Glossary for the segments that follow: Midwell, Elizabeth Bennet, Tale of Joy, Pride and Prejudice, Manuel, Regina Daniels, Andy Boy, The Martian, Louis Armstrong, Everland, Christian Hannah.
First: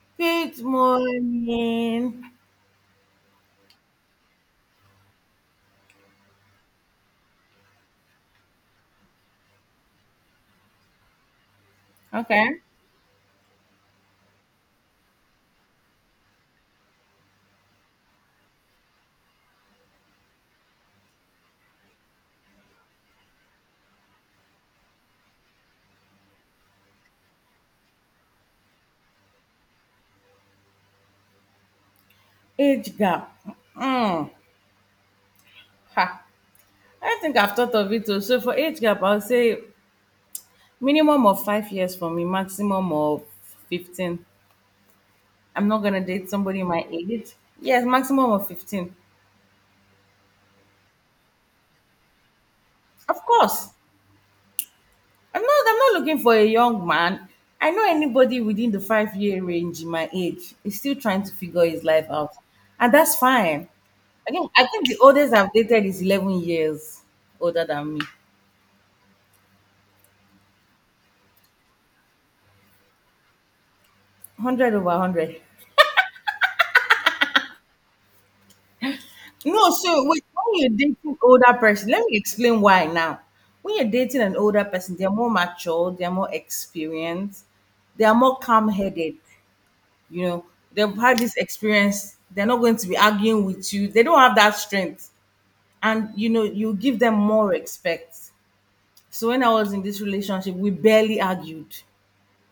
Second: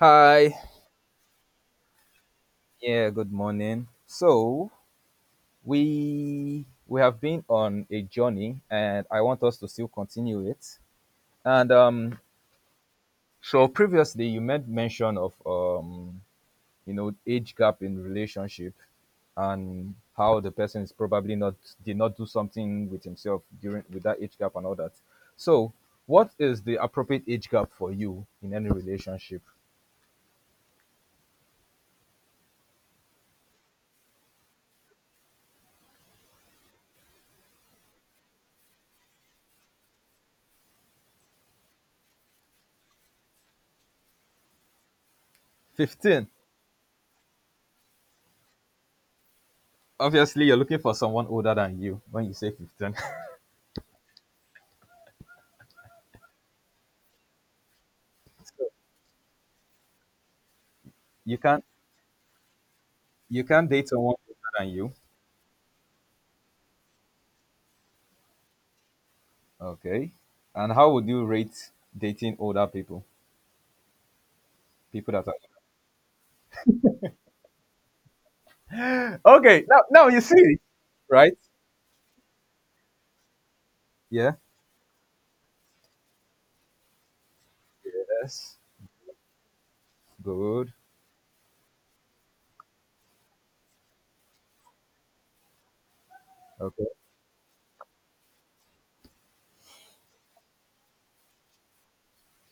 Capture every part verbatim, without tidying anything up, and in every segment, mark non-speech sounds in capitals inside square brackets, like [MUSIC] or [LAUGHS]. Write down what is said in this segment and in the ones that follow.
Hi. Good morning. Yeah, good morning. So, we we have been on a journey, and I want us to still continue it. And um Okay. so previously you made mention of um you know age gap in relationship and how the person is probably not did not do something with himself during with that age gap and all that. So, what is the appropriate age gap for you in any relationship? Age gap. Mm. Ha. I think I've thought of it too. So for age gap, I'll say minimum of five years for me, maximum of fifteen. I'm not going to date fifteen. somebody my age. Yes, maximum of fifteen. Obviously, you're looking for someone older than you when you say fifteen. Of course. I'm not I'm not looking for a young man. I know anybody within the [LAUGHS] five year range in my age is still trying to You figure can't his life out. And that's you fine. can't date someone I older think I than think you. the oldest I've dated is eleven years older than me. Okay. And how would you rate dating older people? Hundred over People that are hundred. okay. No, Now so now you wait, see, when you're dating right? older person, let me explain why now. When you're dating Yeah. an older person, they're more mature, they're more experienced, they are more Yes. calm-headed. You know, Good. they've had this experience. They're not going to be arguing with you. They don't have that strength, and you know you Okay. give them more respect. So when I was in this relationship, we barely argued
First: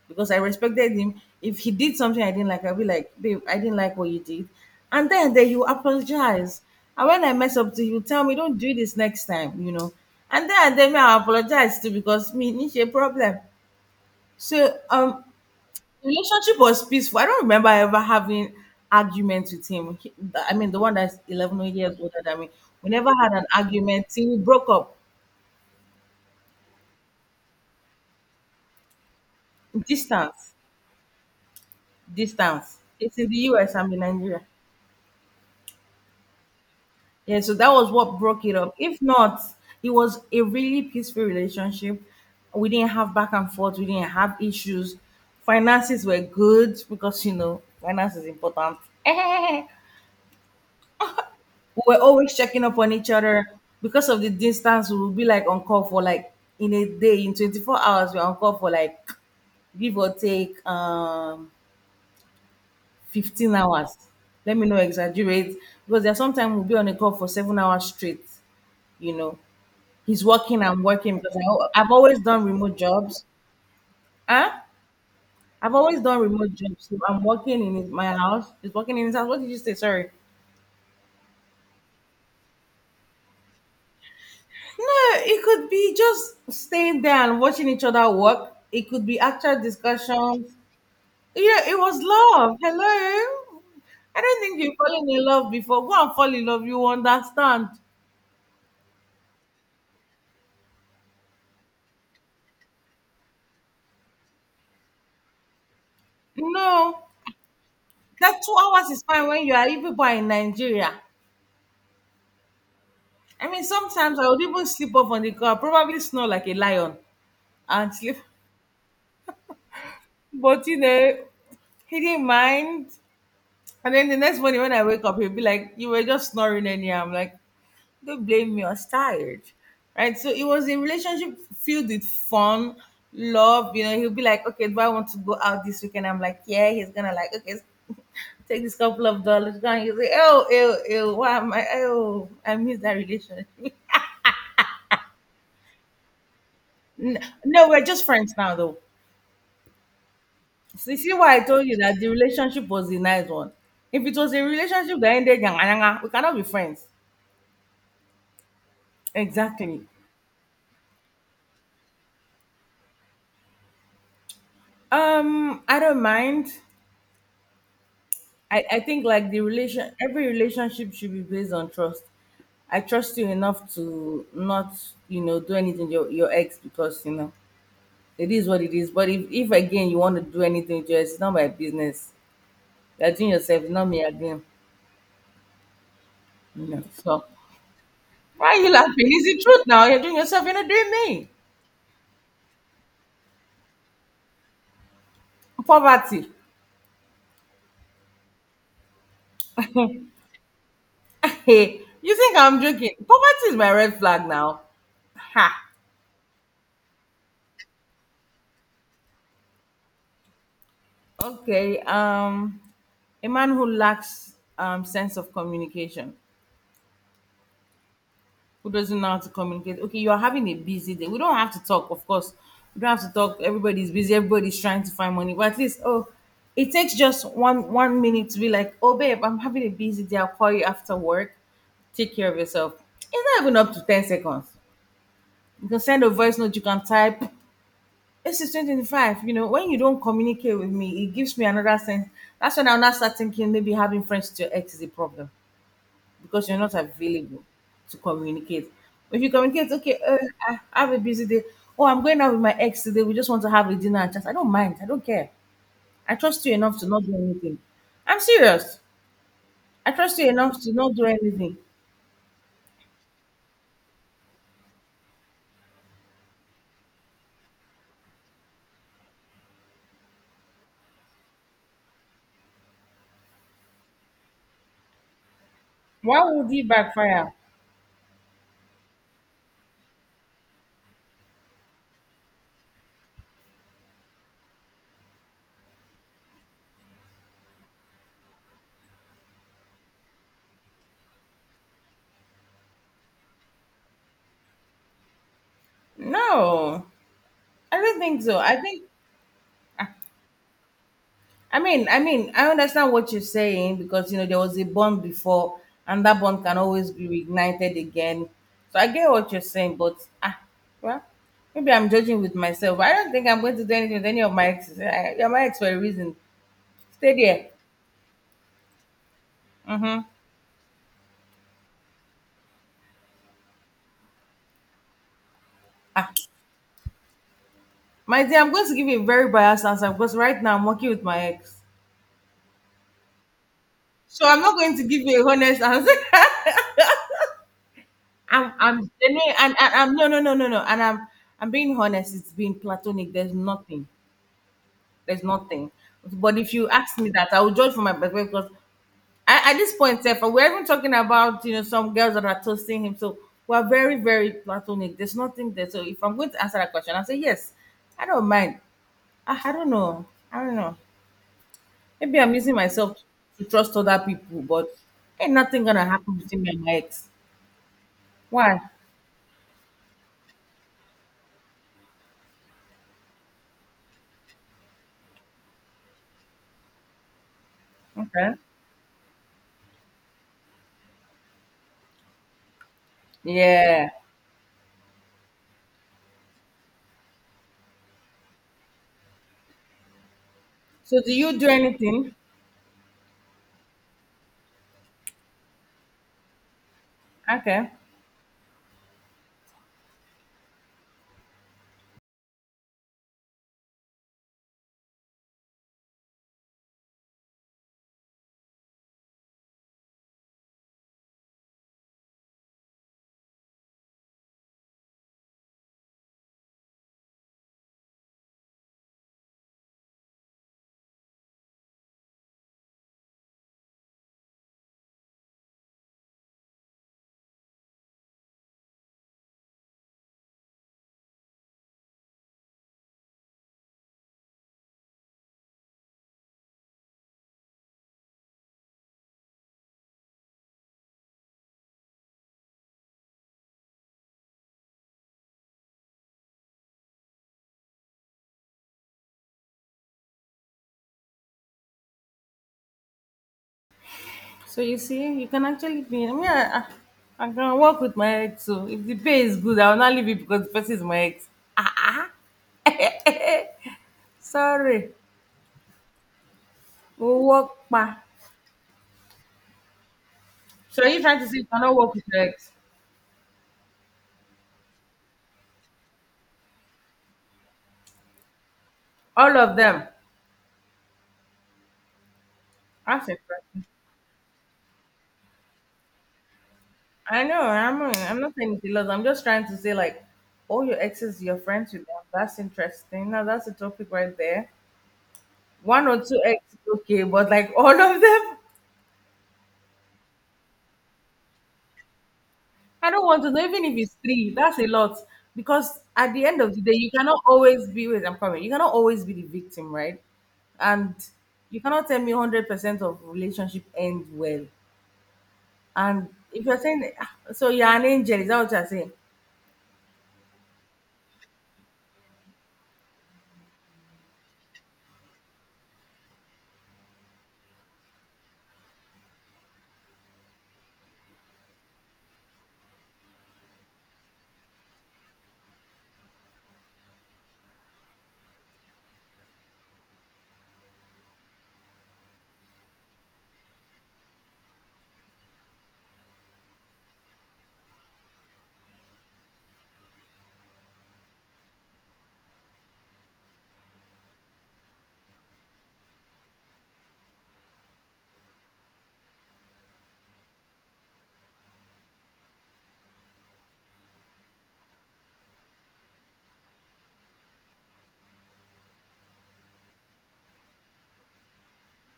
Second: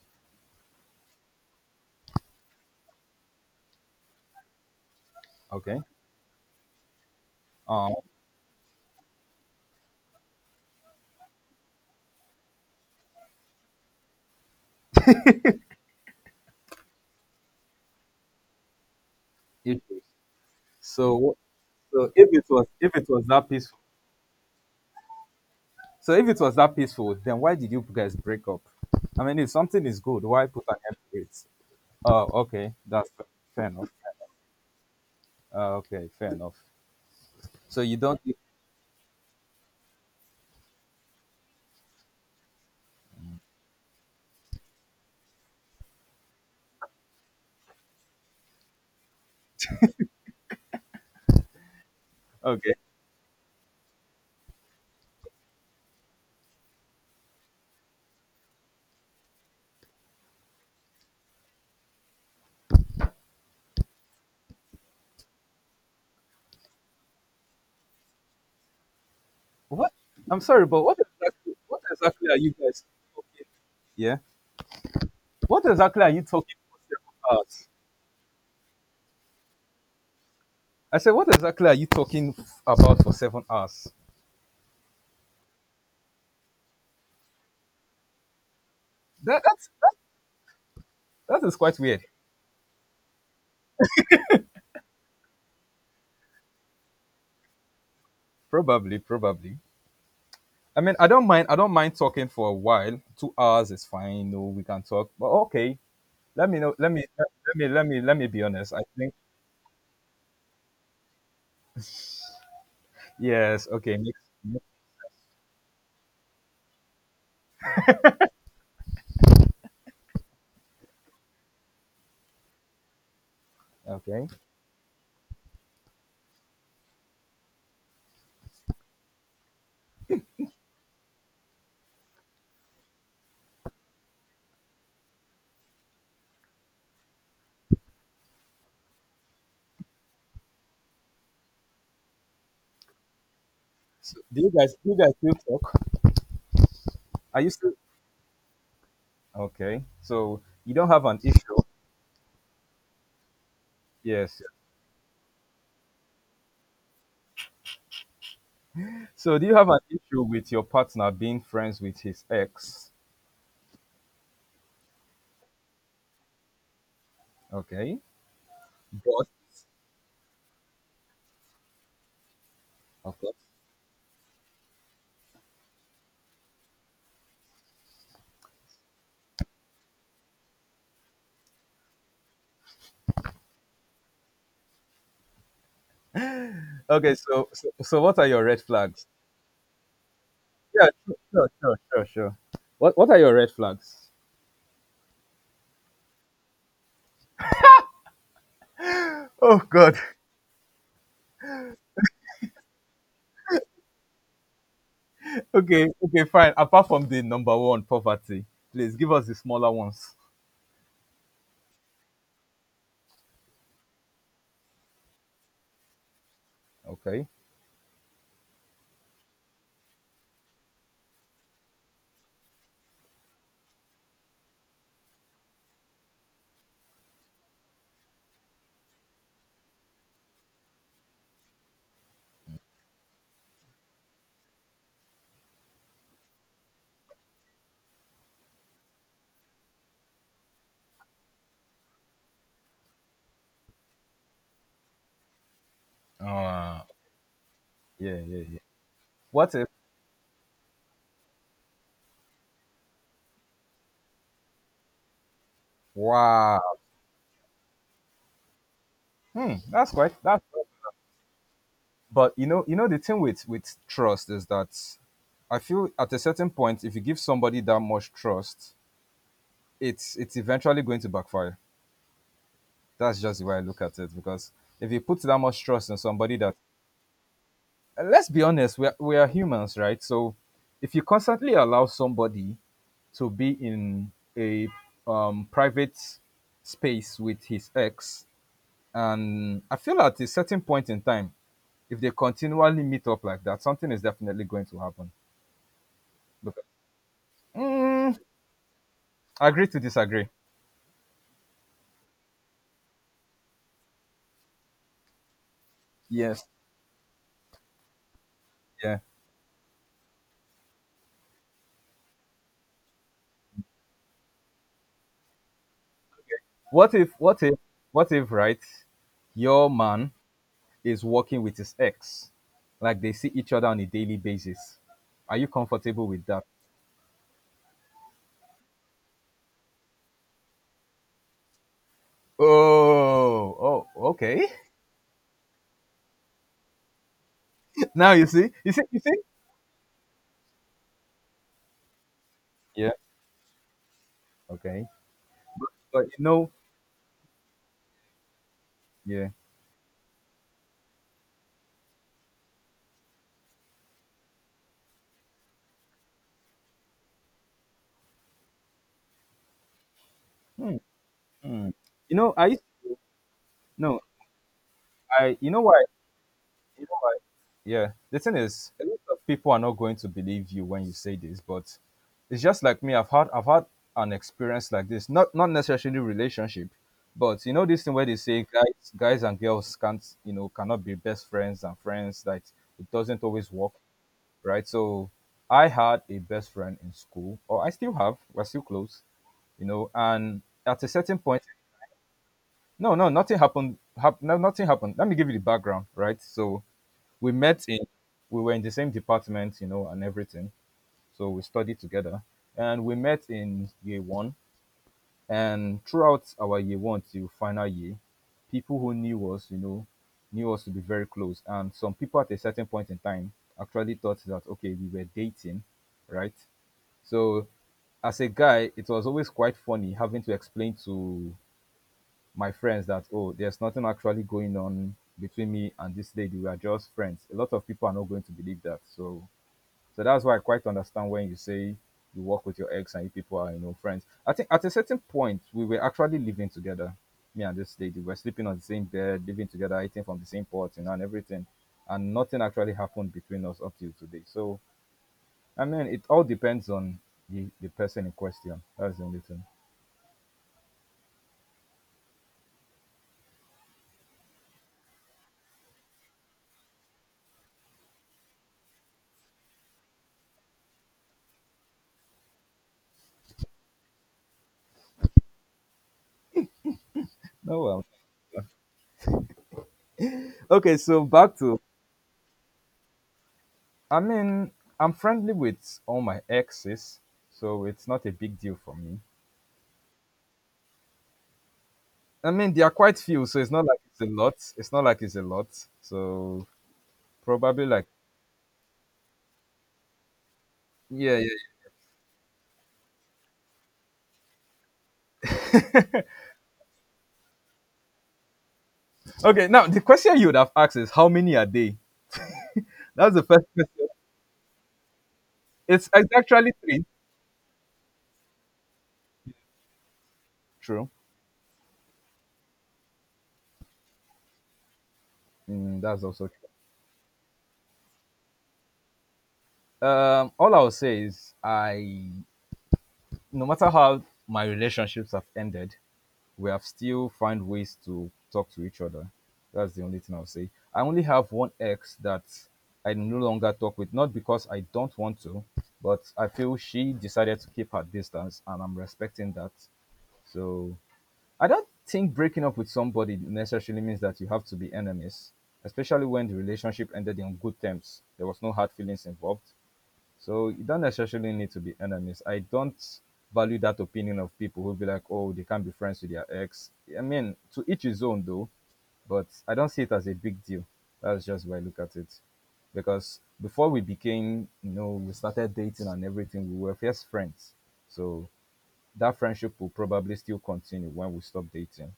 because I respected him. If he did something I didn't like, I'd be like, babe, I didn't like what you did, and then then you Okay. apologize. And when I mess up to Um. you tell me, don't do this next time, you know and then and then me, I apologize too because me, it's a problem. So um relationship was peaceful. I don't remember ever having arguments with If, him He- I mean, the one that's so eleven years so older if than it me, was we if it never was had an that peaceful, argument till we broke up. so if it was that peaceful, then why did you guys break up? I mean, if something is good, why Distance, put an end to it? Oh, okay. distance. That's It's in the fair U S. enough. I'm in Nigeria. Uh, okay, fair enough. Yeah, so that So was you what don't. broke it up. If not, it was a really peaceful relationship. We didn't have back and forth. We didn't have issues. Finances were good because you know finance is important. [LAUGHS] We were always checking Okay. up on each other because of the distance. We would be like on call for like in a day, in twenty-four hours, we we're on call for like give or take um fifteen hours. Let me not exaggerate because there are sometimes we'll be on a call for seven hours straight. You know, What? he's I'm working, sorry, I'm but what working because I, exactly, al- what I've always exactly are done you remote guys jobs. talking? Yeah. Huh? What I've always exactly are done you remote talking for jobs. So seven I'm working hours? in his, my house. He's working in his house. What did you say? Sorry. I said, what exactly are you talking about for seven hours? No, it could be just staying there and watching each other work. It could be That actual that's discussions. that is Yeah, it quite was weird. love. Hello. I don't think you've fallen in love before. Go and fall in love. You understand. Probably, probably. I mean, I don't mind. I don't mind talking for a while. Two hours is fine. No, we can talk. But okay, let me know. Let No. me let me let me let me That be two honest. I hours is think fine when you are even born in Nigeria. I mean, yes. Okay. sometimes Next, I would even sleep off on the car, probably snore like a lion and sleep. But you know, he didn't mind. And then the okay. next morning when I wake up, he'll be like, you were just snoring anyhow. I'm like, don't blame me, I was tired. Right? So it was a relationship filled with fun, love. You know, he'll be like, okay, do I want to go out this weekend? I'm like, yeah. He's gonna like, okay, [LAUGHS] take this couple of dollars. Go. And he'll say, oh, ew, ew, why am I, oh, I miss that relationship. [LAUGHS] So, do you guys do you guys still talk? N- Are you no, still we're just friends now, though. okay? So you don't So you have see an why I issue. told you that the relationship was a nice one. If it was a Yes. relationship that ended, yanga, yanga, we cannot be friends. So do you have an Exactly. issue with your partner being friends with his ex? Um, I don't mind. Okay. I, I think But like the relation every relationship should be based on trust. I trust of you course. enough to not, you know, do anything to your, your ex because, you know, it is what it is. But if, if again you want to do anything to your ex, it's not my business. You're doing yourself, it's not me again. You know. Okay, So so so, so what are your why are red you laughing? flags? It's the truth now. You're doing yourself, you're not Yeah, doing sure, me. sure, sure, sure, sure. What what are your red flags? Poverty. Oh God. [LAUGHS] [LAUGHS] Hey, you think I'm joking? Poverty is my red flag now. Ha. Okay, okay, fine. Apart from the number one, poverty. Please give us the smaller ones. Okay. Um, a man who lacks um sense of communication, Okay. who doesn't know how to communicate. Okay, you are having a busy day. We don't have to talk, of course. We don't have to talk. Everybody's busy. Everybody's trying to find money. But at least, oh, it takes just one one minute to be like, oh, babe, I'm having a busy day. I'll call you after work. Take care of yourself. It's not even up to ten seconds. You can send a voice note. You can type. This is two thousand twenty-five. You know, when you don't communicate with me, it gives me another sense. That's when I'll now start thinking maybe having friends to your ex is a problem because you're not Uh available to yeah, yeah, yeah. communicate. If you What if communicate, okay, uh, I I have a busy day. Oh, I'm going out with my ex today. We just want to have a dinner and chat. I don't mind. I don't care. I trust you wow. enough to not do anything. I'm serious. Hmm, I that's quite trust you that's enough to not do anything. but you know you know the thing with with trust is that I feel at a certain point, if you give somebody that much trust, it's it's eventually going to backfire. That's just the way I look at it, because if you put that much trust in Why somebody would that, you backfire? and let's be honest, we are, we are humans, right? So if you constantly allow somebody to be in a um, private space with his ex, and I feel at a certain point in time, if they continually meet up like that, something is definitely going to happen. No, I don't Mm, think so. I think agree to disagree. I mean, I mean, I understand what you're saying because you know there was a bond before, and that Yes. bond can always be reignited again. So I Yeah. get what you're saying, but ah, well, maybe I'm judging with myself. I don't think I'm going to do anything with any of my exes. I, you're my ex for a reason. What if Stay what there. if what if right? Your Mm-hmm. man is working with his ex, like they see each other on a daily basis. Are you comfortable Ah, with that? my dear, I'm going to give you a very biased answer because right now I'm working with my ex, Oh, oh, so I'm okay. not going to give you a honest answer. [LAUGHS] [LAUGHS] Now you see, I'm you see, I'm you see. genuine and, and I'm no no no no no and I'm I'm being honest, it's been Yeah. platonic. There's nothing. Okay. There's nothing. But you But know, if you ask me that, I will judge from my perspective because yeah. I, at this point, Seth, we're even talking about you know some girls that are toasting him. So we're very, very platonic. There's nothing there. So if I'm going to answer that question, I'll say yes. I don't mind. I, I don't know. I don't know. Hmm, hmm. You Maybe know, I'm I using used to, myself to trust other no, people, but ain't I. You know nothing gonna why happen between me and my you know ex. why? Yeah, the thing Why? is, a lot of people are not going to believe you when you say this, but it's just like me. I've had I've had an experience like this, not not necessarily relationship, but you know this thing where they Okay. say guys guys and girls can't you know cannot be best friends, and friends that it doesn't always work, Yeah. right? So I had a best friend in school, or I still have. We're still close, you know. And at a So do certain you point, do anything? no, no, nothing happened. Hap- no, nothing happened. Let me give you the background, right? So we met Okay. in we were in the same department, you know, and everything, so we studied together, and we met in year one, and throughout our year one to final year, people who knew us, you know, knew us to be very close, and some people at a certain point in time actually thought that okay, we were dating, right? So as a guy, it was always quite funny having to explain to my friends that oh, there's nothing actually going on between me and this lady, we are just friends. A lot of people are not going to believe that, so so that's why I quite understand when you say you work with your ex and you people are, you know, friends. I think at a certain point we were actually living together. Me and this lady were sleeping on the same bed, living together, eating from the same pot, you know, and everything. And nothing actually happened between us up till today. So I mean, it all depends on the the person in question. That's the only thing. So you see, you can actually be. I mean, I, I, I can work with my ex. So if the pay is good, I will not leave it because the person is my ex. Sorry, we'll work. No, well, Ma. okay. So you So trying to back say you to cannot work with your ex? I mean, I'm friendly with all my exes, so it's not a big deal for me. All of them. I mean, there are quite That's few, so it's not interesting. like it's a lot. It's not like it's a lot. So I know. probably I'm. like I'm not saying it's loss. I'm just trying to say like, all your Yeah, yeah, exes, yeah. you're friends with them. That's interesting. Now that's a topic right there. One or two exes, okay, but like all of them. Okay, now the question you would have asked is how many are they? I don't That's want the to know, first even if question. it's three, that's a lot. Because It's, it's at the end actually of the day, three. you cannot always be with I'm coming. You cannot always be the victim, right? True. And you cannot tell me hundred percent of relationship end well. Mm, that's And also if true. you're saying "Ah, so you're an angel, is that what you're saying? Um, all I will say is I, no matter how my relationships have ended, we have still found ways to talk to each other. That's the only thing I'll say. I only have one ex that I no longer talk with, not because I don't want to, but I feel she decided to keep her distance, and I'm respecting that. So I don't think breaking up with somebody necessarily means that you have to be enemies, especially when the relationship ended in good terms. There was no hard feelings involved. So you don't necessarily need to be enemies. I don't value that opinion of people who be like, oh, they can't be friends with their ex. I mean, to each his own though, but I don't see it as a big deal. That's just why I look at it. Because before we became, you know, we started dating and everything, we were first friends. So that friendship will probably still continue when we stop dating.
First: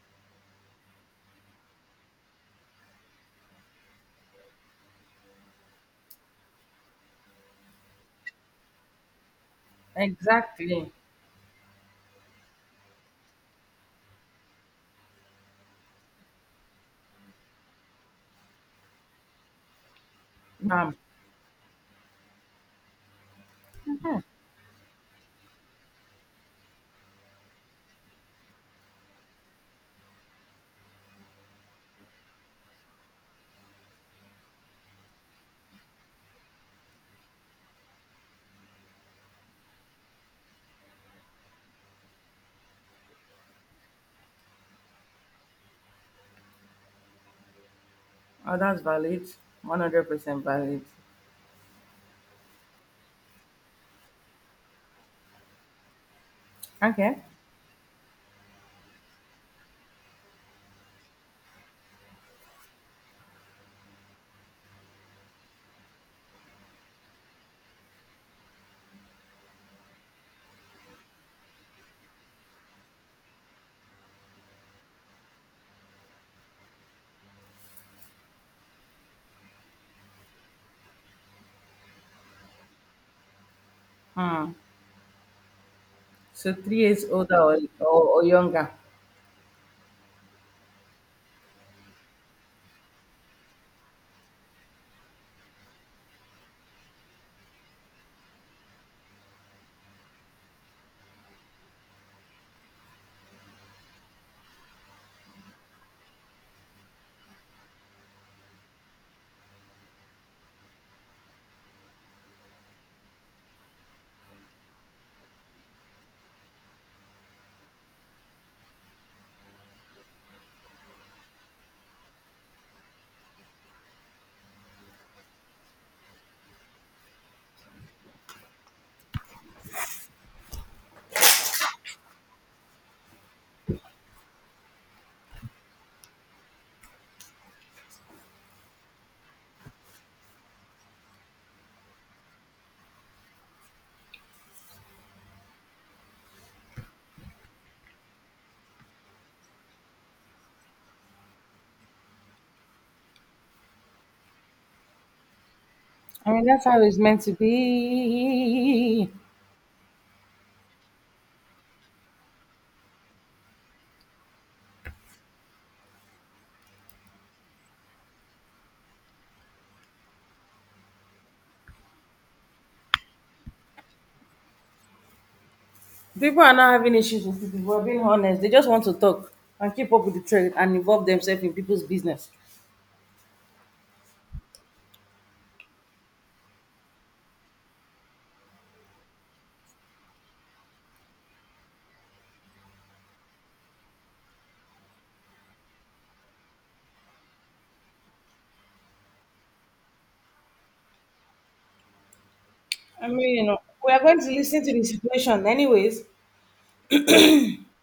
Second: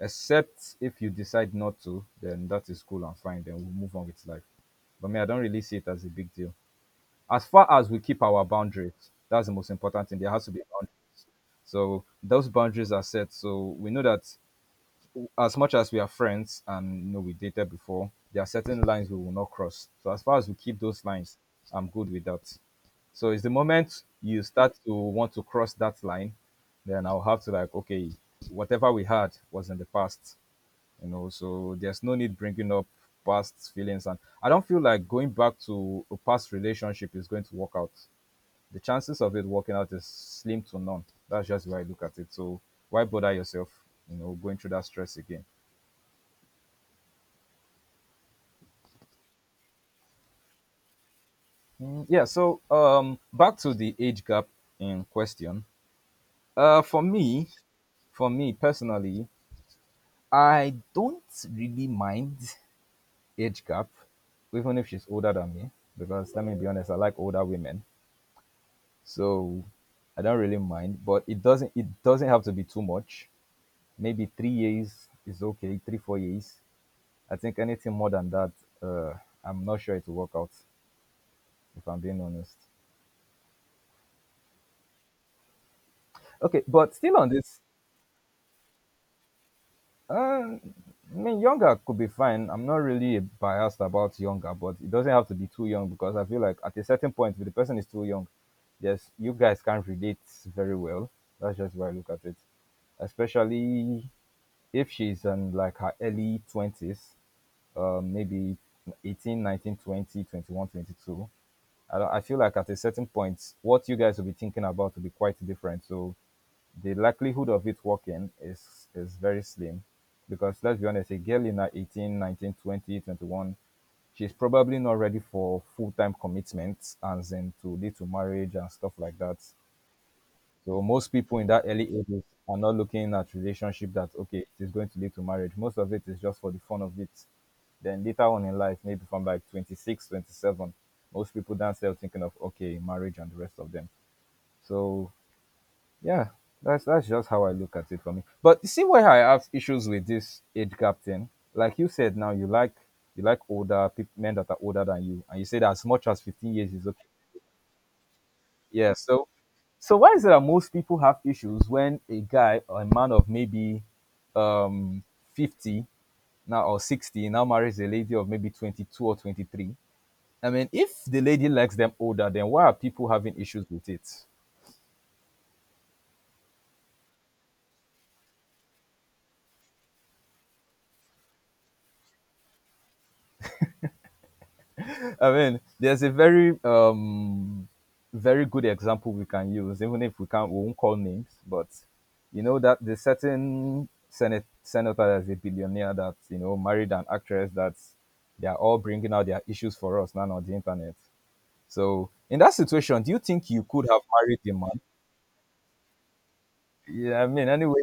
Except if you decide not to, then that is cool and fine. Then we'll move on with life. But me, I don't really see it as a big deal. As far as we keep our boundaries, that's the most important thing. There has to be a Exactly. boundary. So those boundaries are set. So we know that as much as we are friends and you know we dated before, there are certain lines we will not cross. So as far as we keep Um, those lines, I'm good with that. So it's the moment mhm. you start to want to cross that line, then I'll have to like, okay, whatever we had was in the past, you know. So there's no need bringing up past feelings, and I don't feel like going back to a past relationship is going to work out. The chances of it working out is slim to none. That's just the way I look at it. So why bother yourself, you know, going through that stress again? Oh, that's valid. One hundred percent valid. Mm, yeah. So um, back to the age gap in question. Uh, for Okay. me, for me personally, I don't really mind age gap, even if she's older than me, because let me be honest, I like older women. So I don't really mind, but it doesn't it doesn't have to be too much. Maybe three years is okay, three four years. I think anything more than that, uh, I'm not sure it will work out. If I'm being honest. Hmm. So Okay, three but years still on older or, this, or, or younger. um, I mean, younger could be fine. I'm not really biased about younger, but it doesn't have to be too young because I feel like at a certain point, if the person is too young, yes, you guys can't relate very well. That's just where I look at it. Especially if she's in like her early twenties, um, maybe eighteen, nineteen, twenty, twenty-one, twenty-two. I, don't- I feel like at a certain point, what you guys will be thinking about will be quite different. So the likelihood of it working is is very slim, because let's be honest, a girl in her eighteen, nineteen, twenty, twenty one, nineteen, twenty, she's probably not ready for full-time commitment, as in to lead to marriage and stuff like that. So most people in that early ages are not looking at relationship that okay, it is going to lead to marriage. Most of it is just for the fun of it. Then later on in life, maybe from like twenty six, twenty seven, most people then start thinking of okay, marriage and the rest of them. So yeah, that's that's just how I look at it for me. But you see why I have issues with this age gap thing. Like you said now, you like you like older people, men that are older than you, and you said as much as I mean 15 that's years how is it's okay. meant to Yeah. be. So, so why is it that most people have issues when a guy or a man of maybe um fifty now or sixty now marries a lady of maybe twenty-two or twenty-three? I mean, if the lady likes them older, then why are people having issues with it? People are not having issues with people, if are being honest. They just want to talk and keep up with the trend and involve themselves in people's business. I mean, there's a very um very good example we can use, even if we can't we won't call names, but you know that the certain senate senator that's a billionaire that you know married an actress that they are all bringing out their issues for us now on the internet. So in that situation, I do you mean, you think know, you could we are have going to married the listen to man? the situation anyways, Yeah, I mean, anyway,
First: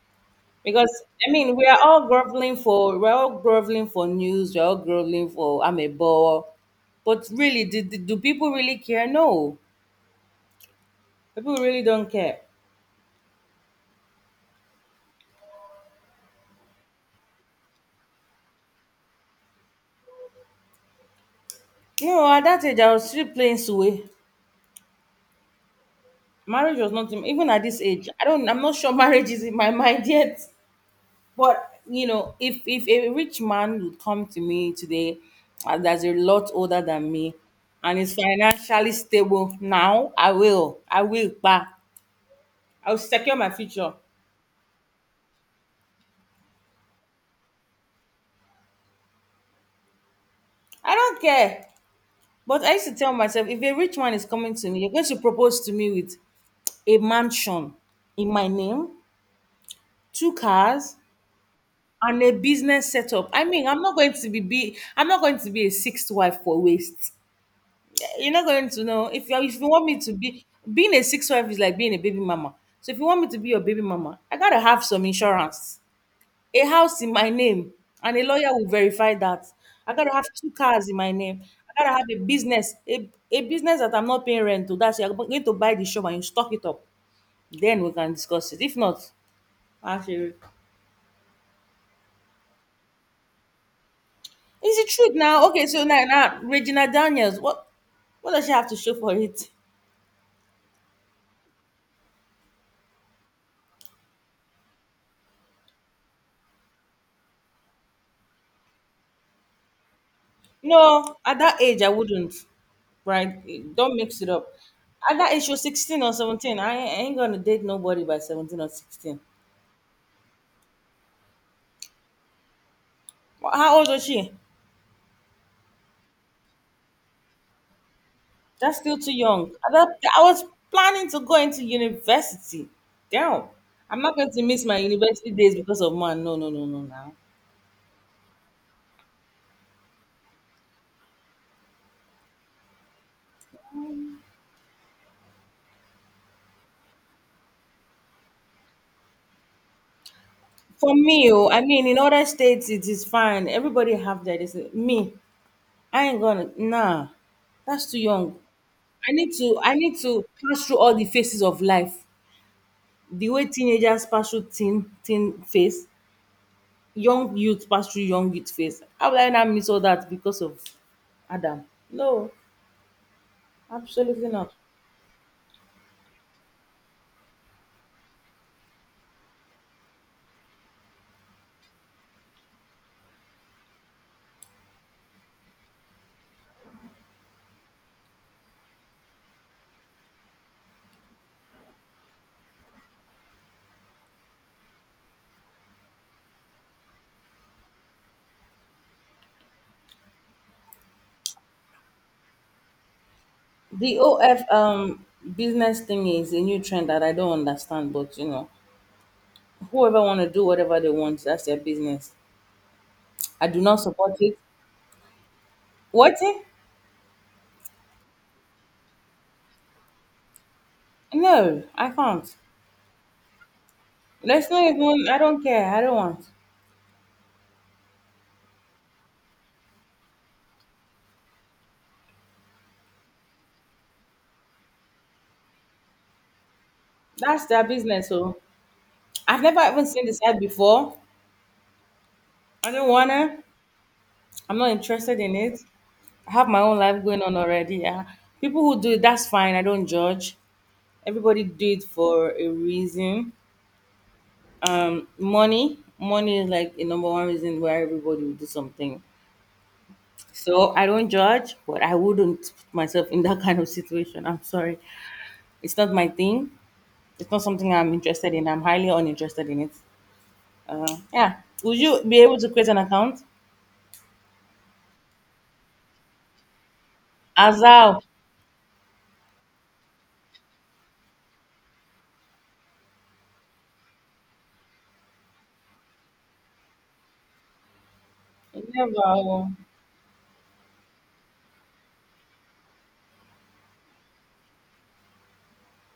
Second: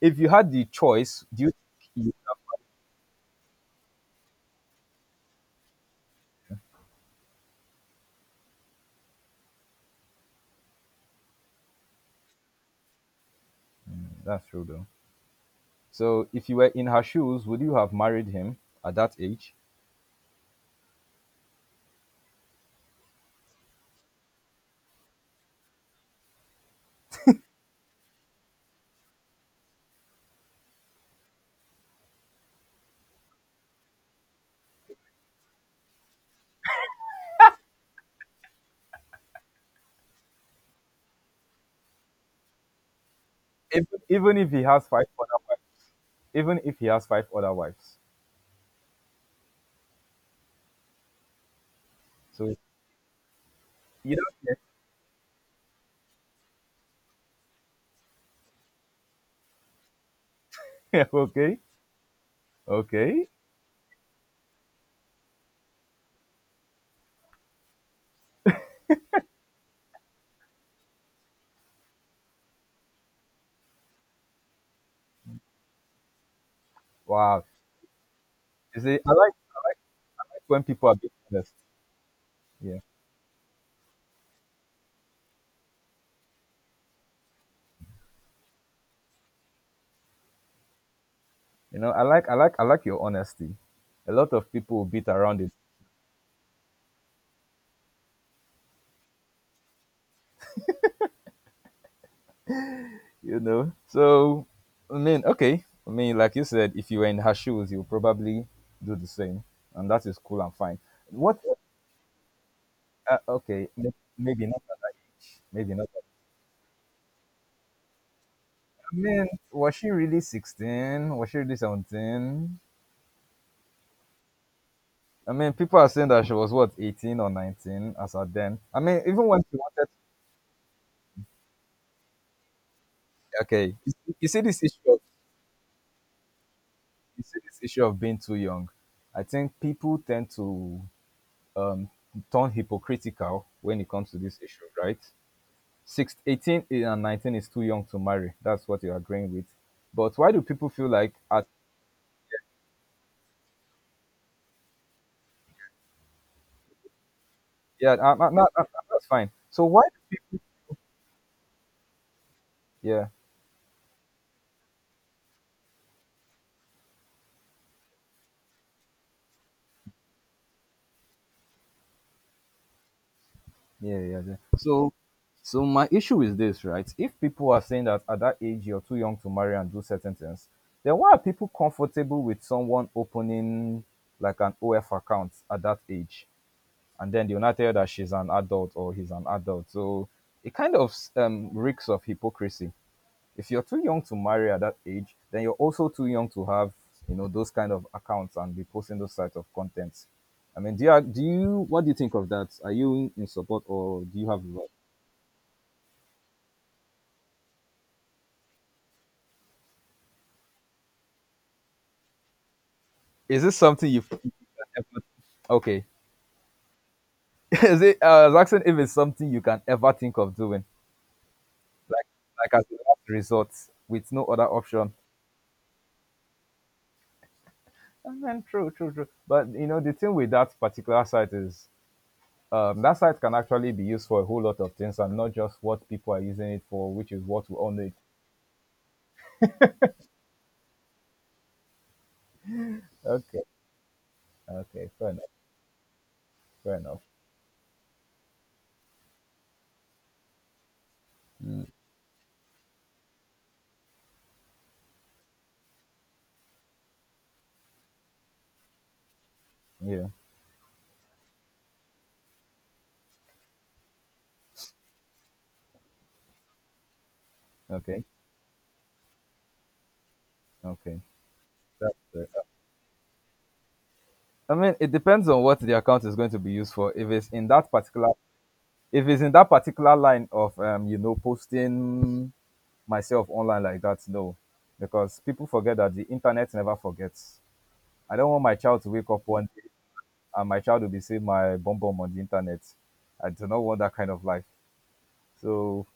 if you had the because choice, I do you mean, we are think you all would groveling have? for we're all groveling for news, we're all groveling for I'm a bore. But really, do, do, do people really care? No, people really don't care. That's true though. So if you were in her shoes, would you have married him at that age? No, at that age, I was still playing Sue. Marriage was not in- even at this age. I don't. I'm not sure [LAUGHS] marriage is in my mind yet. But you know, if if a rich man would come to me today, uh, that's a lot older than me, and is financially stable now, I will, I will, bah, I will secure my even, future. even if he has five other wives, even if he has five other wives. I don't care. So But I used to tell myself, if a rich man you is coming don't to me, you're going to propose to me with a mansion in my name, two cars, care. [LAUGHS] Okay, and a business okay, setup. I mean, I'm not going to be, be I'm not going to be a sixth wife for waste. You're not going to know if you if you want me to be being a six wife is like being a baby mama. So if you want me to be your baby mama, I gotta have some insurance, a house in my wow. name, and a lawyer will You see, I like, I verify that. like, I gotta I have like two when cars people in are being my name. honest. I gotta have a business, Yeah, a, a business that I'm not paying rent to. That's you're going to buy the shop and you stock it up. Then we can discuss it. If not, actually, you know, I like, I like, I like your honesty. A lot of is people it beat truth around now? it, Okay, so now now Regina Daniels, what what does she have to show for it? you know. So I mean, okay, I mean, like you said, if you were in her shoes, you would probably do the same, and that is cool and fine. No, at What? that age I wouldn't. Uh, Right? okay, may- Don't mix it maybe up. not at that At that age. age, she was Maybe not. sixteen or seventeen. I ain't I ain't gonna date nobody by seventeen or I sixteen. mean, was she really sixteen? Was she really seventeen? Wha- How old was she? I mean, people are saying that she was what, eighteen or nineteen as at then. That's I still mean, too even when young. she At that, wanted, I was planning to go into university. Damn. okay, you I'm see not you going see to this miss my issue of university days because of man. No, no, no, no. Now, you see this issue of being too young. I think people tend to um, turn hypocritical when it comes to this issue, right? Six, eighteen and nineteen is too young to marry. That's what you're agreeing with. But why do people feel for like, me, at, oh, I mean, in other states, it is fine. Everybody have their this. Me, I ain't gonna. Nah, that's yeah, too I, I, young. I, I, that's I fine. need to. So I why? need to pass through all the phases of life. Yeah. The way teenagers pass through teen teen phase, young youth pass through young youth phase. How will I now miss all that because of Adam? No, Yeah, yeah, absolutely yeah. not. So, so my issue is this, right? If people are saying that at that age you're too young to marry and do certain things, then why are people comfortable with someone opening like an O F account at that age, and then they'll not tell you that she's an adult or he's an adult? So it kind of um, reeks of hypocrisy if you're too young to marry at that age, then you're also too young to have, you know, those kind of accounts and be posting those types of contents. I mean, do you, do you what do you think of that? Are you in support The or do you have O F like, um business thing is a new trend that I don't understand, but you know, whoever want to do whatever they want, that's their business. is I this do not something you support can it. ever, okay? What? Eh? [LAUGHS] Is it uh, I was asking if it's something you can ever think of doing, No, I can't. like as a last resort with no Let's other not option. even. I don't care. I don't want. And then true, true, true. But you know, the thing with that particular site is um, that site can actually be used for a whole lot of things and not just what people are using it for, which is That's what we their all know it. business. So I've never even seen the site before. I don't wanna. Okay, I'm not okay, fair interested enough, in it. I have my fair own enough. life going on already. Yeah. People who do it, that's fine. I don't judge. Everybody Mm, do it for a reason. Um, money, money is like a number one reason why everybody will do something. yeah, So I don't judge, but I wouldn't put myself in [LAUGHS] that kind of situation. I'm sorry, it's not my thing. It's not something I'm okay, interested in. I'm highly uninterested in it. Uh, okay. yeah. Would That's you be fair. able to create an account? I mean, it depends on what the account is going to be used for. If it's in that Azal. particular, If it's in that particular line of um, you know, posting myself online like that, no, because people forget that the internet never forgets. I don't want my child to wake up Never. one day and my child will be seeing my bum bum on the internet. I do not want that kind of life. So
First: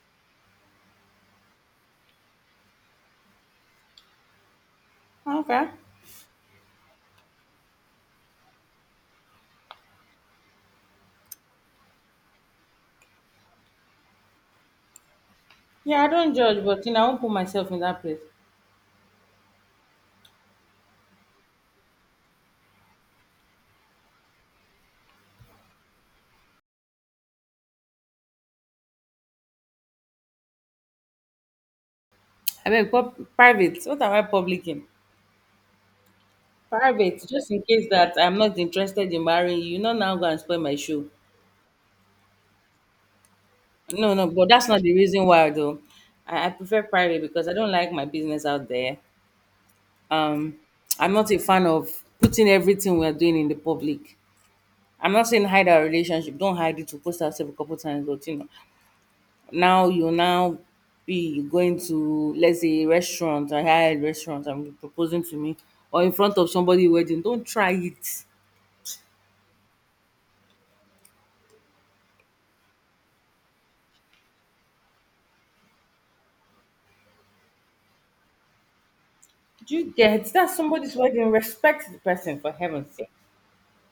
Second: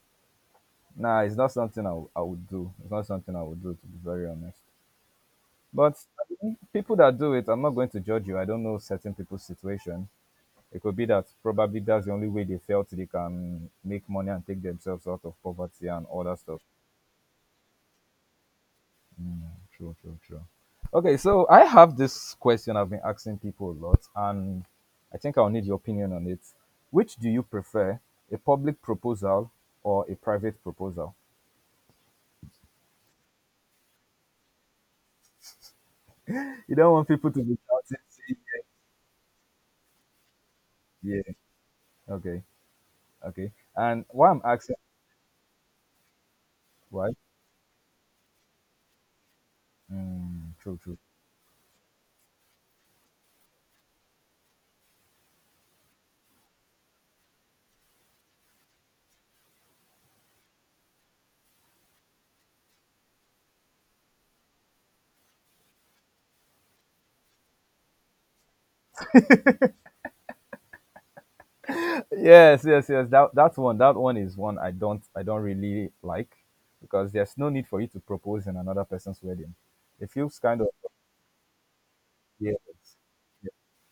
nah, it's not something I, w- I would do. It's not something I would do, to be very honest. Okay. But people that do it, I'm not going to judge you. I don't know certain people's situation. It could be that probably that's the only way they felt they can make money and take themselves out of poverty Yeah, I and all don't that stuff. judge, but you know, I won't put myself in that place. True, true, true. Okay, so I have this question I've been asking people a lot, and I think I'll need your opinion on it. Which do you prefer, a public proposal or a private proposal? Abeg, pub, private? What am I public in? [LAUGHS] You don't want Private, people to just be in case shouting, that I'm not interested in marrying you, you no now go and spoil my show. saying, okay, okay. And No, no, why I'm but that's asking not the reason why though. I i prefer why? private because I don't like my business out there. um Mm, true, true. I'm not a fan of putting everything we're doing in the public. I'm not saying hide our relationship, don't hide it, we post ourselves a couple times, but you know, now you now be going to, let's say, a restaurant, a high restaurant, and be proposing to me, or in front of somebody wedding, don't try it. Yes, yes, yes. That that one, that one is one I don't I don't really like because there's no need for you to propose in another person's wedding. Do you It get feels that's kind of somebody's wedding? Respect the person for heaven's yes. sake.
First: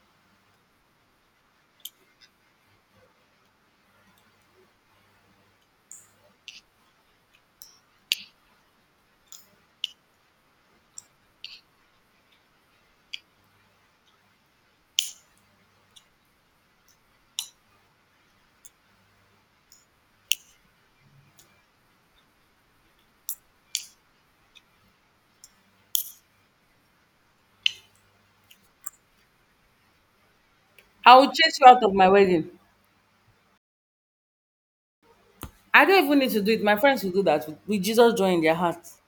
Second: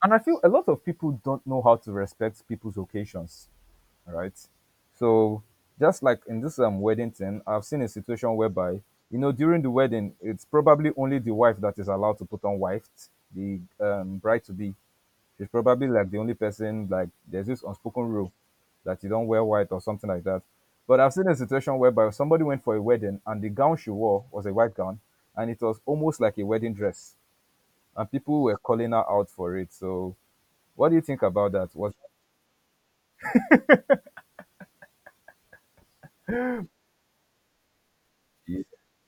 And I feel a lot of people don't know how to respect people's occasions, right? So just like in this um wedding thing, I've seen a situation whereby you know during the wedding, it's probably only the wife that is allowed to put on white, the um bride to be, she's probably like the only person, like there's this unspoken rule that you don't wear white or something like that. But I've seen a situation whereby somebody went for a wedding and the gown she wore was a white gown, and it was almost like a wedding dress, and people were calling her out for it. So what do you I think will about chase you that? out What? of my wedding. I don't even need to do it. My friends will do that with with Jesus joy in their Yeah, hearts.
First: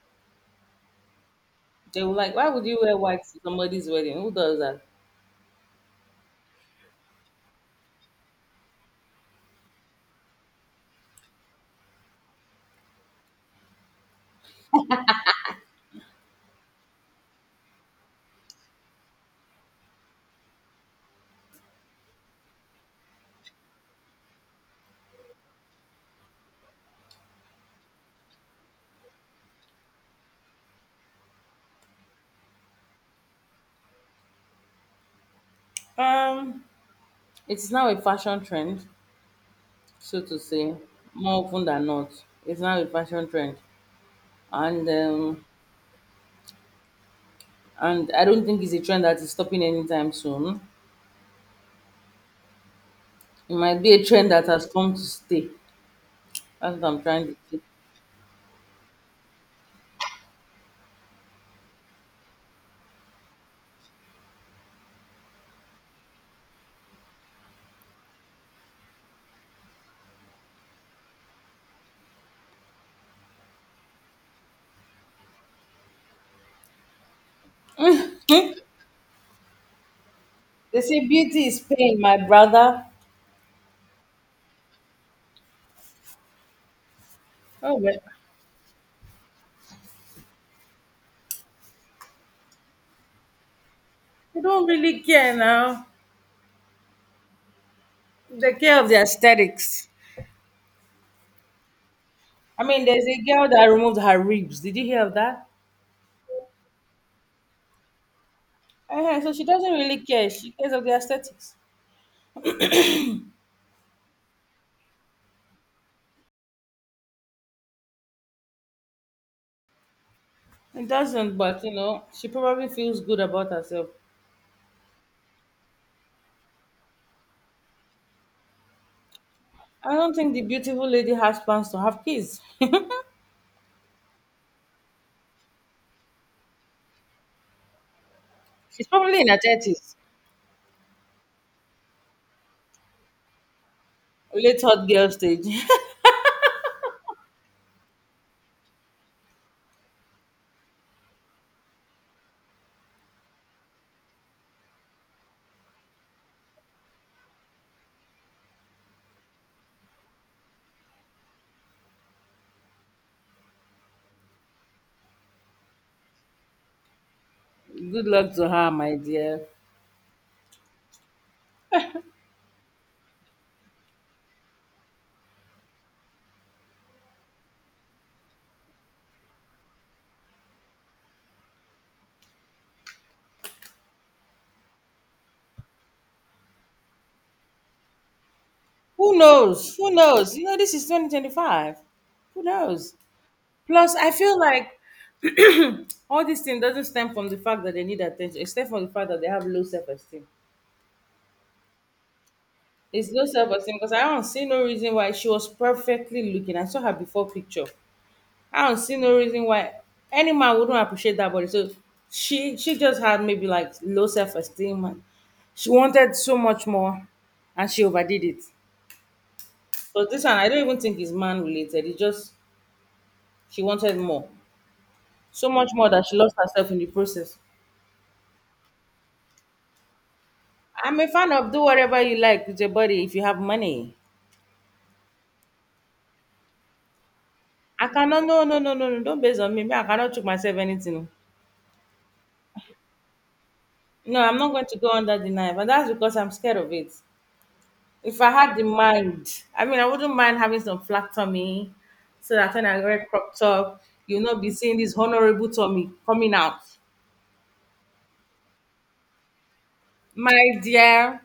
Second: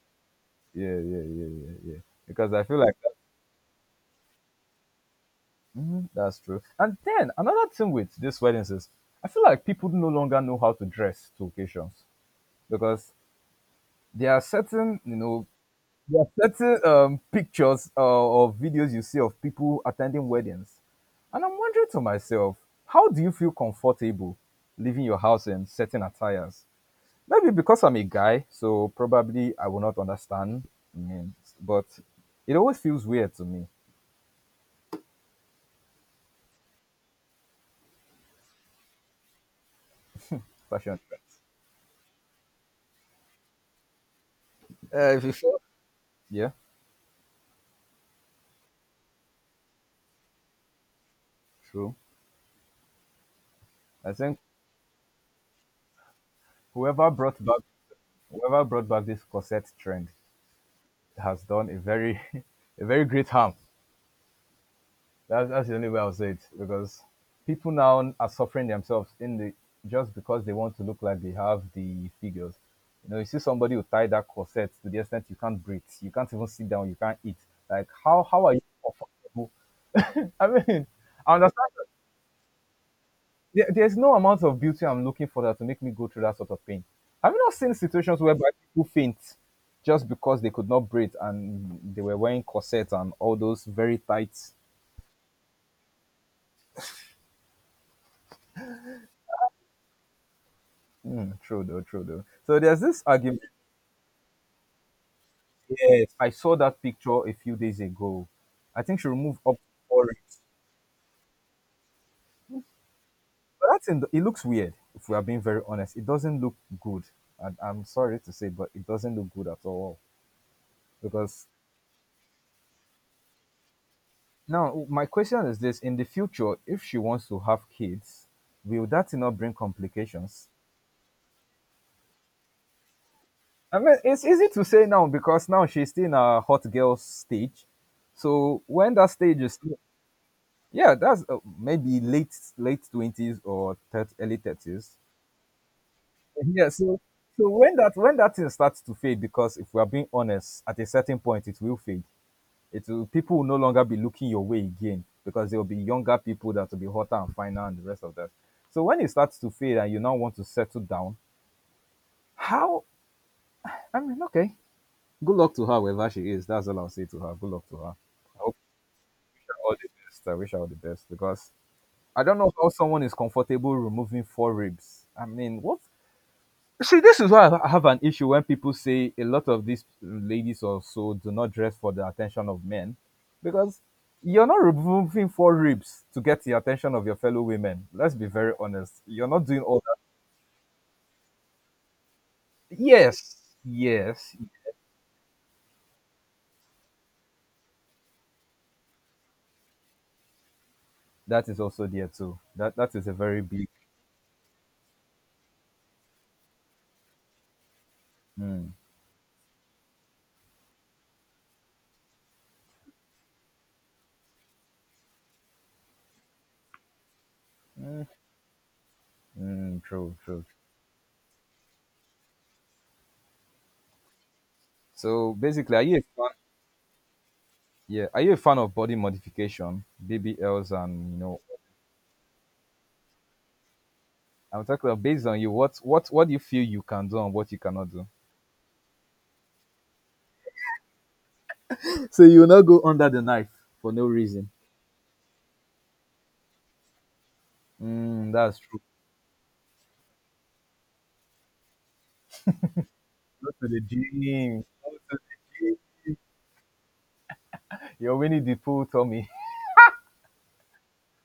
yeah, yeah, yeah, yeah, yeah. They were like, why Because I would you feel like wear that- white to somebody's wedding? Who does that? that's true. And then another thing with these weddings is I feel like people no longer know how to dress to occasions because there are certain, you know, there are certain um, pictures uh, or videos you see of people attending weddings. And I'm wondering to myself, how do you feel comfortable leaving your house in certain attires? Maybe because I'm a guy, so probably I will not understand. I mean, but it always feels weird to me. Um, it's now a fashion trend, so to say, Fashion trends. more often than not. It's now a fashion trend, and um, Yeah, and I don't think it's a trend that is stopping anytime soon. true. It might be a I trend think that has come to stay. That's what I'm whoever trying to brought back say. whoever brought back this corset trend has done a very [LAUGHS] a very great harm. That's, that's the only way I'll say it because people now are suffering themselves in the, just because they want to look like they have the figures. You know, you see somebody who tie that corset to the extent you can't breathe, you can't even sit down, you can't eat. Like how how are you comfortable? [LAUGHS] I They mean, say I beauty understand is that pain, my brother. There, there's no amount of beauty I'm looking for that to make me go through that sort of pain. Have you not seen Oh well, situations whereby people faint just because they could not breathe and they were wearing corsets and all those very they tight. don't really care now. They care of the aesthetics. Mm, true though, true though. So I there's mean, this there's a argument. girl that removed her ribs. Did you hear of that? Yes, I saw that picture a few days ago. I think she uh So removed she up doesn't really orange, care. She cares of the aesthetics. but that's in the, it looks weird. If we are being very honest, it doesn't look good, and I'm sorry to say, but it doesn't look good at all. It doesn't, Because but you know, she probably feels good about herself. now my question is this: in the future, if she wants to have kids, will that not bring I don't think the complications? beautiful lady has plans to have kids. I mean, it's easy to say now because now she's still in a hot girl stage. So She's when that probably in her stage is, thirties, yeah, that's uh, maybe late late twenties or thirty, early late hot thirties. girl stage. [LAUGHS] Yeah, so so when that when that thing starts to fade, because if we are being honest, at a certain point it will fade. It will, people will no longer be looking your way again because there will be younger people that will be hotter and finer and the rest of that. So when it starts to fade and you now want to settle down, how? I mean, okay, good luck to her, wherever she is. That's all I'll say to her. Good luck to her. Good luck I to hope her, my dear. her all the best. I wish her all the best because I don't know how someone is comfortable removing four ribs. I mean, what? See, this is why I have an issue when people say a lot of these ladies also do not dress for the attention of men because you're not removing four ribs to get the attention of your fellow women. Let's be very honest. Who You're not doing knows? all Who knows? You know, this is two thousand twenty-five. Who that. knows? Yes, Plus, I yes, feel like [CLEARS THROAT] all this thing doesn't stem from the fact that they need attention. It stems from the fact that they have low self esteem. that is also there too. That that is It's a low very self big. esteem because I don't see no reason why she was perfectly looking. I saw her before picture. I Mm, don't see no reason why any man wouldn't appreciate that body. So she she just had maybe like low self esteem, and she wanted so much more, and she mm, overdid it. mm, But true, this one true. I don't even think is man related. It's just she wanted more. So So much basically, are more you a that she lost fan? herself in the process. Yeah, are you a fan of body modification, B B Ls, I'm a and you fan know, of do whatever you like with your body if you have money. I'm talking about based on you. What what what do you feel you can do and what you I cannot do? cannot, no, no, no, no, no, don't base on me. Me, I cannot choke myself anything. Oh. So you will not go under the knife for no No, I'm reason. not going to go under the knife. And that's because I'm scared of it. If I Mm, had that's the true. mind, I mean, I wouldn't mind having some flat tummy so that when I wear crop Go to the top, you'll not be gym. seeing Go this to honorable the gym. tummy coming out. You're winning the pool, Tommy. My dear,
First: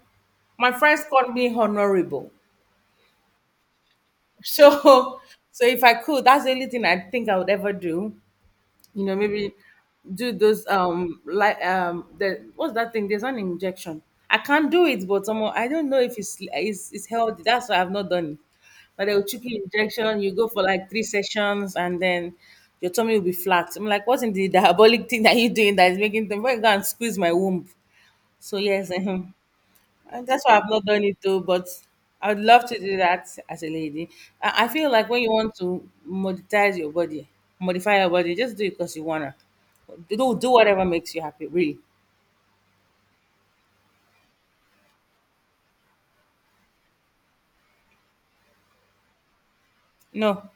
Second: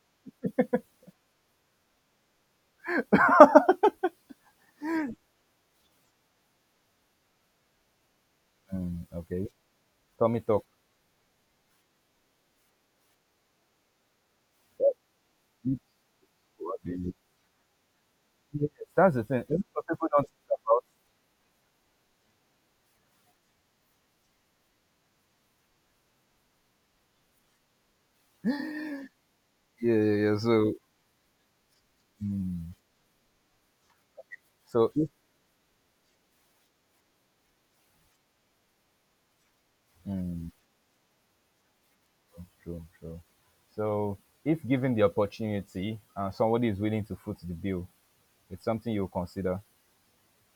my friends called me honorable. [LAUGHS] So, so if I could, that's the only thing I think I would ever do. You Mm, know, maybe okay. do Tommy those talk. um like um the, what's that thing, there's an injection. I can't do it, but someone, I don't know if it's it's, it's Yes, healthy, that's why I've not done it. But that's they'll the chip thing. you Even though people injection, don't you go think for like about. three sessions and then your tummy will be flat. I'm like, what's in the [LAUGHS] diabolic thing that you're doing that is making them? Why go and squeeze my womb? So yes, [LAUGHS] uh Yeah, yeah, and yeah. that's why I've So, not done it though, but I would love mm, to do that as a lady. I I feel so like if when you want to monetize your body, modify your body, just do it because you wanna. Do do mm, whatever makes you happy, really. true, true. So if given the opportunity and somebody is willing to foot the bill, it's something you'll consider. No.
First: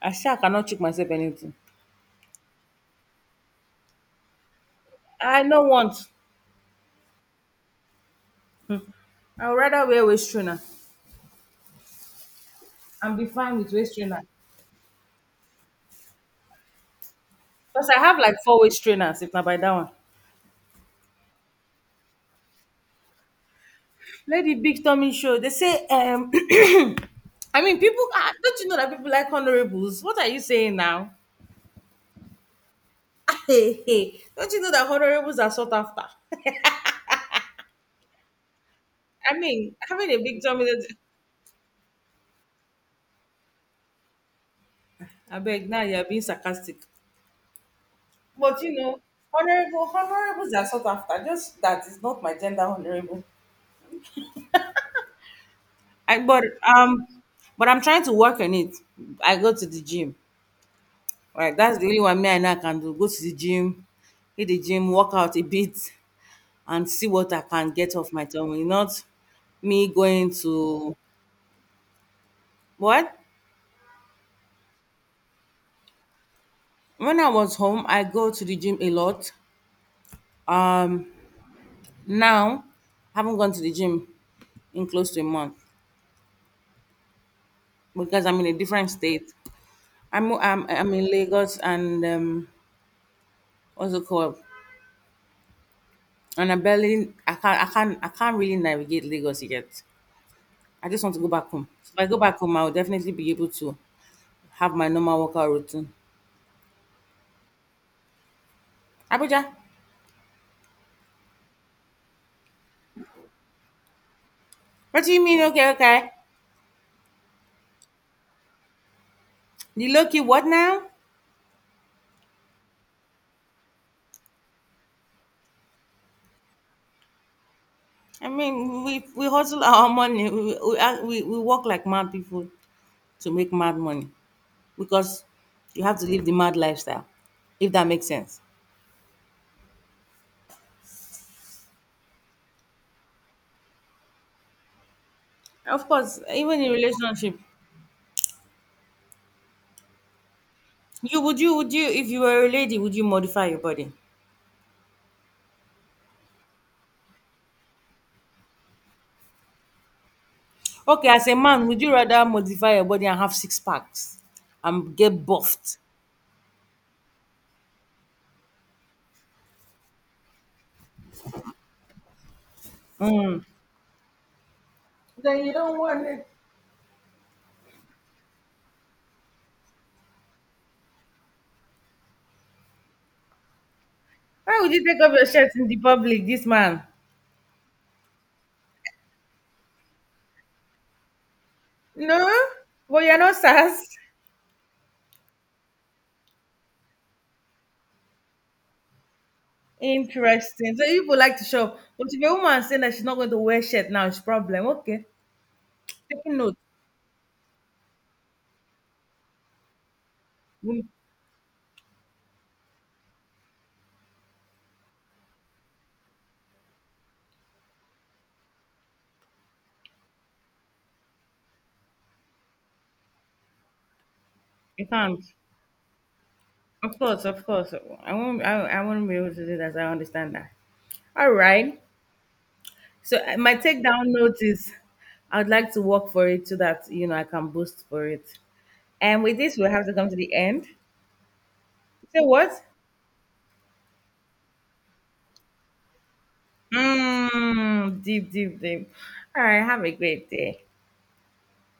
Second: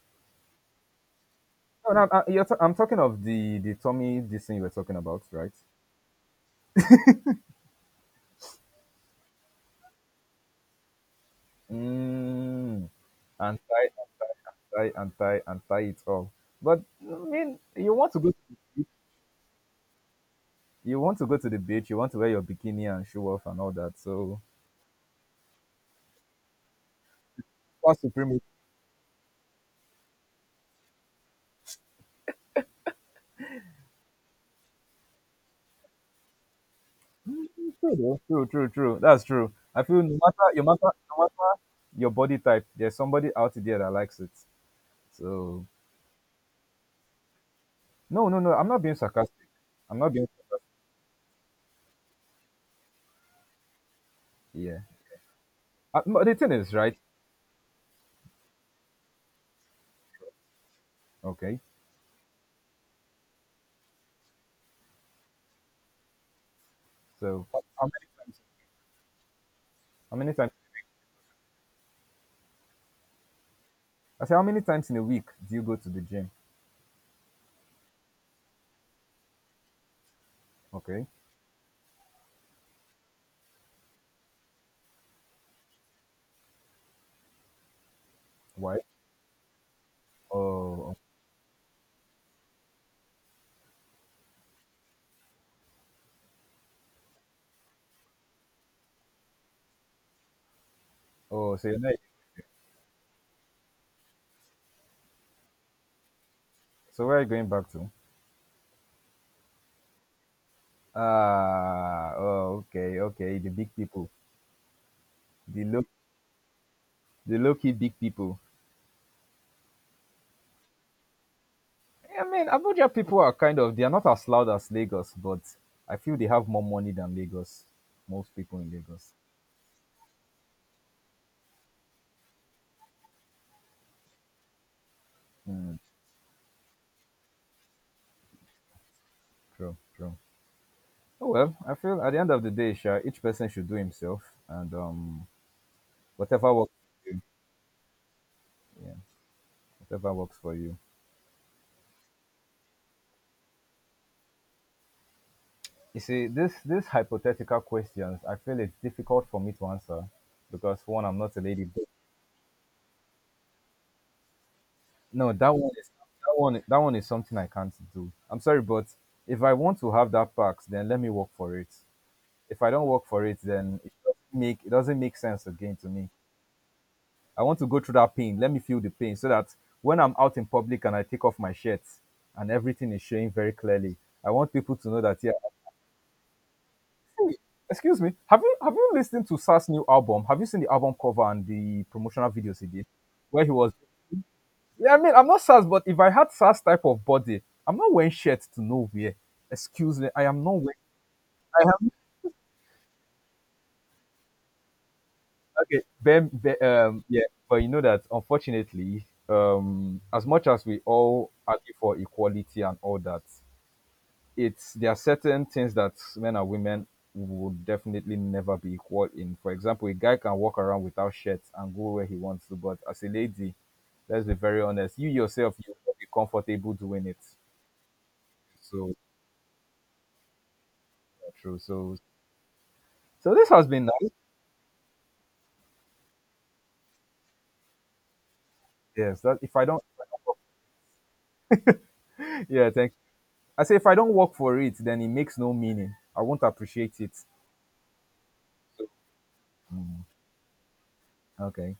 I sure cannot trick myself anything. No, no, I, you're t- I'm talking of the the Tommy this thing you were talking about, I right? no want. I would rather wear waist trainer Mm. and be fine And with tie, waist and trainer. tie, and tie, and tie it all. But I mean, Because you I want have to go, to like the four waist beach, trainers, if not by that one. you want to go to the beach, you want to wear your bikini and show off and all that. So Lady Big tummy show. They say um [CLEARS THROAT] I mean that's people, ah, supremacy. don't you know that people like honorables? What are you saying now? [LAUGHS] Hey, hey, don't you know that honorables are sought after? [LAUGHS] True, though, true, true, true. That's I true. mean, I feel having a no matter, victim no in, matter, no matter your body type, there's somebody out there that likes it. I So beg, now you're being sarcastic. no, no, no. But I'm you not being know, sarcastic. honorable I'm not being. honorables are sought after. Just that is not my gender honorable. Yeah. Uh, I, But the but thing is, right? um, but I'm trying to work on it. I go to the gym. Right, Okay. that's the only one me I now can do. Go to the gym, hit the gym, work out a bit, and see what I So can how get many off my times? tummy. Not me How going many times? to what? I say, how many times in a week do you go to the gym? When I was home, I go to the gym a lot. Um, Okay. now, I haven't gone to the gym in close to a month because I'm in a Why? different state. I'm I'm, I'm Oh, in Lagos and um, what's it called? And I barely, I can't I can't I can't really navigate Lagos yet. I just want to go back oh. home. So you're So not, if I go back home, I'll definitely be able to have my normal workout routine. so where are you going back to? Abuja, Ah, oh, okay, okay. The big people, what do you mean? the Okay, low, okay. the low key big people. The lucky what now? I mean, Abuja people are kind of they are not as loud as Lagos, but I feel they have more money than Lagos. I Most people in mean, we Lagos. we hustle our money. We we, we we work like mad people to make mad money. Because Mm, you have to live the mad lifestyle, if that makes sense. true, true. Oh well, I feel at the end of the day, Sha, each person should do himself, and um, Of course, whatever even in works. For you, relationship, yeah, whatever works for you. you would you would you if you were a lady, would you modify your body? You see, this these hypothetical questions, I feel it's difficult for me to answer because for one, Okay, I'm as a not a lady. man, would But you rather modify your body and have six packs and get no, that one buffed? is that one that one is something I can't do. I'm sorry, but if I want to have that perks, then let me work for it. If I don't work for it, Mm. then it doesn't make it doesn't make Then sense you again don't to want me. it. I want to go through that pain. Let me feel the pain so that when I'm out in public and I take off my shirt and everything is showing very clearly, I want Why would people you to know take off that your yeah, shirt in the public, this man? excuse me. Have you have you listened to Sas' new album? Have you seen the album cover and the No, promotional videos he did, but you're not where he was? sass. Yeah, I mean, I'm not Sas, but if I had Sas type of body, I'm not wearing shirt to nowhere. Excuse me, I am not Interesting. wearing. So you people like to show I up. am But if a woman saying that she's not going to wear shirt, now it's problem. Okay. okay. Ben, Taking note. Ben- um, yeah, but you know that unfortunately, um, as much as we Mm, all argue for equality and all that, it's there are certain things that men and women would definitely never be equal in. For example, a guy can walk around without shirts and go where he wants to, but as a lady, let's be very I honest, you can't. yourself you will be comfortable Of doing it. course, of course. I won't. I, I So won't be able to do that. I understand that. yeah, All true. right. So So so uh, this my has been takedown nice. note is, I'd like to work for it so that you know I can boost for it. Yes, And with that if this, I we'll don't, have to come to the end. So [LAUGHS] what? yeah, thank, I say if I don't work for it, then it makes no meaning. I won't appreciate it. Mmm. Deep, deep, deep. All right. Have a Mm, great day. okay.